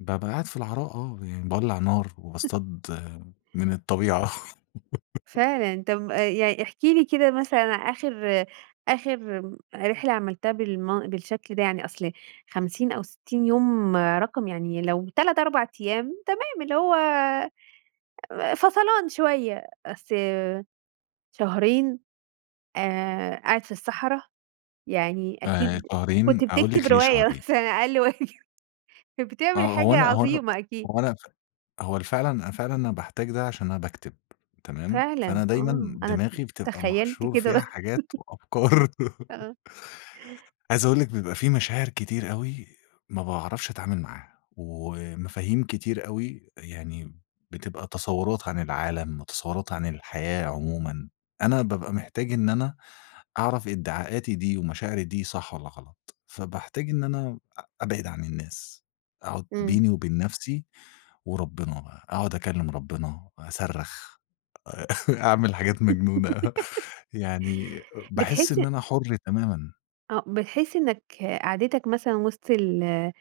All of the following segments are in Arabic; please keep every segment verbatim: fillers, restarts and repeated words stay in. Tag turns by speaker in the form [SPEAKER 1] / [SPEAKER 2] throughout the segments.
[SPEAKER 1] بابقى قاعد في العراء آه، يعني باولع نار وباصطاد من الطبيعة.
[SPEAKER 2] فعلًا طب آآ يع احكِ لي كده مثلًا آخر آخر آمم، رحلة عملتها بالم بالشكل ده يعني أصل خمسين أو ستين يوم، رقم يعني لو تَلَت، أربع أيام تمام اللي هو آآ فَصَلان شوية، أصل شهرين؟! آآ قاعد في الصحرا؟ يعني
[SPEAKER 1] آآ،
[SPEAKER 2] أكيد
[SPEAKER 1] شهرين،
[SPEAKER 2] كنت
[SPEAKER 1] أقول
[SPEAKER 2] بتكتب
[SPEAKER 1] لِك ليه
[SPEAKER 2] رواية
[SPEAKER 1] شهرين.
[SPEAKER 2] مثلًا أقل واجب، كان بتعمل
[SPEAKER 1] آه، هو
[SPEAKER 2] حاجة
[SPEAKER 1] أنا هو أنا
[SPEAKER 2] عظيمة أكيد
[SPEAKER 1] هو أنا فع هو أنا فعلًا، أنا فعلًا أنا باحتاج ده عشان أنا باكتب، تمام؟
[SPEAKER 2] فعلًا!
[SPEAKER 1] فأنا دايمًا
[SPEAKER 2] آه، أنا ت
[SPEAKER 1] دماغي بتبقى
[SPEAKER 2] تخيلت
[SPEAKER 1] محشور
[SPEAKER 2] كده
[SPEAKER 1] فيها
[SPEAKER 2] بس
[SPEAKER 1] حاجات وأفكار.
[SPEAKER 2] آه.
[SPEAKER 1] عايز أقول لِك، بيبقى في مشاعر كتير أوي ما باعرفش أتعامل معاها، ومفاهيم كتير أوي، يعني بتبقى تصورات عن العالم وتصورات عن الحياة عمومًا، أنا بابقى محتاج إن أنا أعرف إدعاءاتي دي ومشاعري دي صح والّا غلط، فباحتاج إن أنا أ أبعد عن الناس، أقعد
[SPEAKER 2] امم.
[SPEAKER 1] بيني وبين نفسي، وربنا بقى، أقعد أكلم ربنا، أصرخ أ أعمل حاجات مجنونة يعني باحس
[SPEAKER 2] بتحس
[SPEAKER 1] إن أنا حُر تمامًا.
[SPEAKER 2] آه، بتحس إنك قعدتك مثلًا وسط ال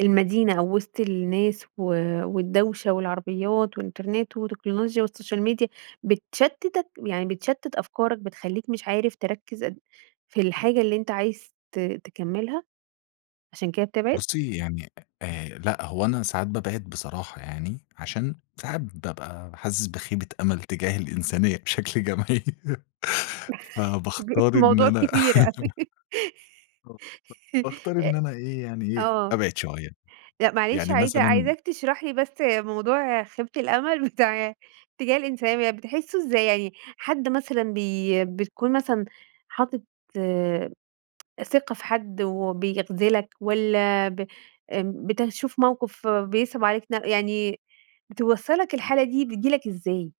[SPEAKER 2] المدينة أو وسط الناس و والدوشة والعربيات والإنترنت وتكنولوجيا والsocial media بتشتتَك يعني بتشتت أفكارك بتخلّيك مش عارف تركز أد في الحاجة اللي أنتَ عايز ت تكملها، عشان كده بتبعد؟
[SPEAKER 1] بُصّي يعني أ لأ، هو أنا ساعات بابعد بصراحة يعني عشان ساعات بابقى حاسس بخيبة أمل تجاه الإنسانية بشكل جماعي
[SPEAKER 2] كبير،
[SPEAKER 1] فباختار إن
[SPEAKER 2] الموضوع
[SPEAKER 1] أنا
[SPEAKER 2] كبير أوي
[SPEAKER 1] [unintelligible] باختار
[SPEAKER 2] أ
[SPEAKER 1] إن أنا إيه، يعني إيه،
[SPEAKER 2] آه.
[SPEAKER 1] أبعد شوية،
[SPEAKER 2] لأ، معلش
[SPEAKER 1] يعني
[SPEAKER 2] عايزة
[SPEAKER 1] مثلًا
[SPEAKER 2] عايزاك تشرح لي بس موضوع خيبة الأمل بتاع تجاه الإنسانية يعني بتحسه إزاي؟ يعني حد مثلًا بي بتكون مثلًا حاطط ثقة في حد وبيخذلك والّا ب بتشوف موقف بيصعب عليك ن يعني بتوصل لك الحالة دي، بتيجي لك إزاي؟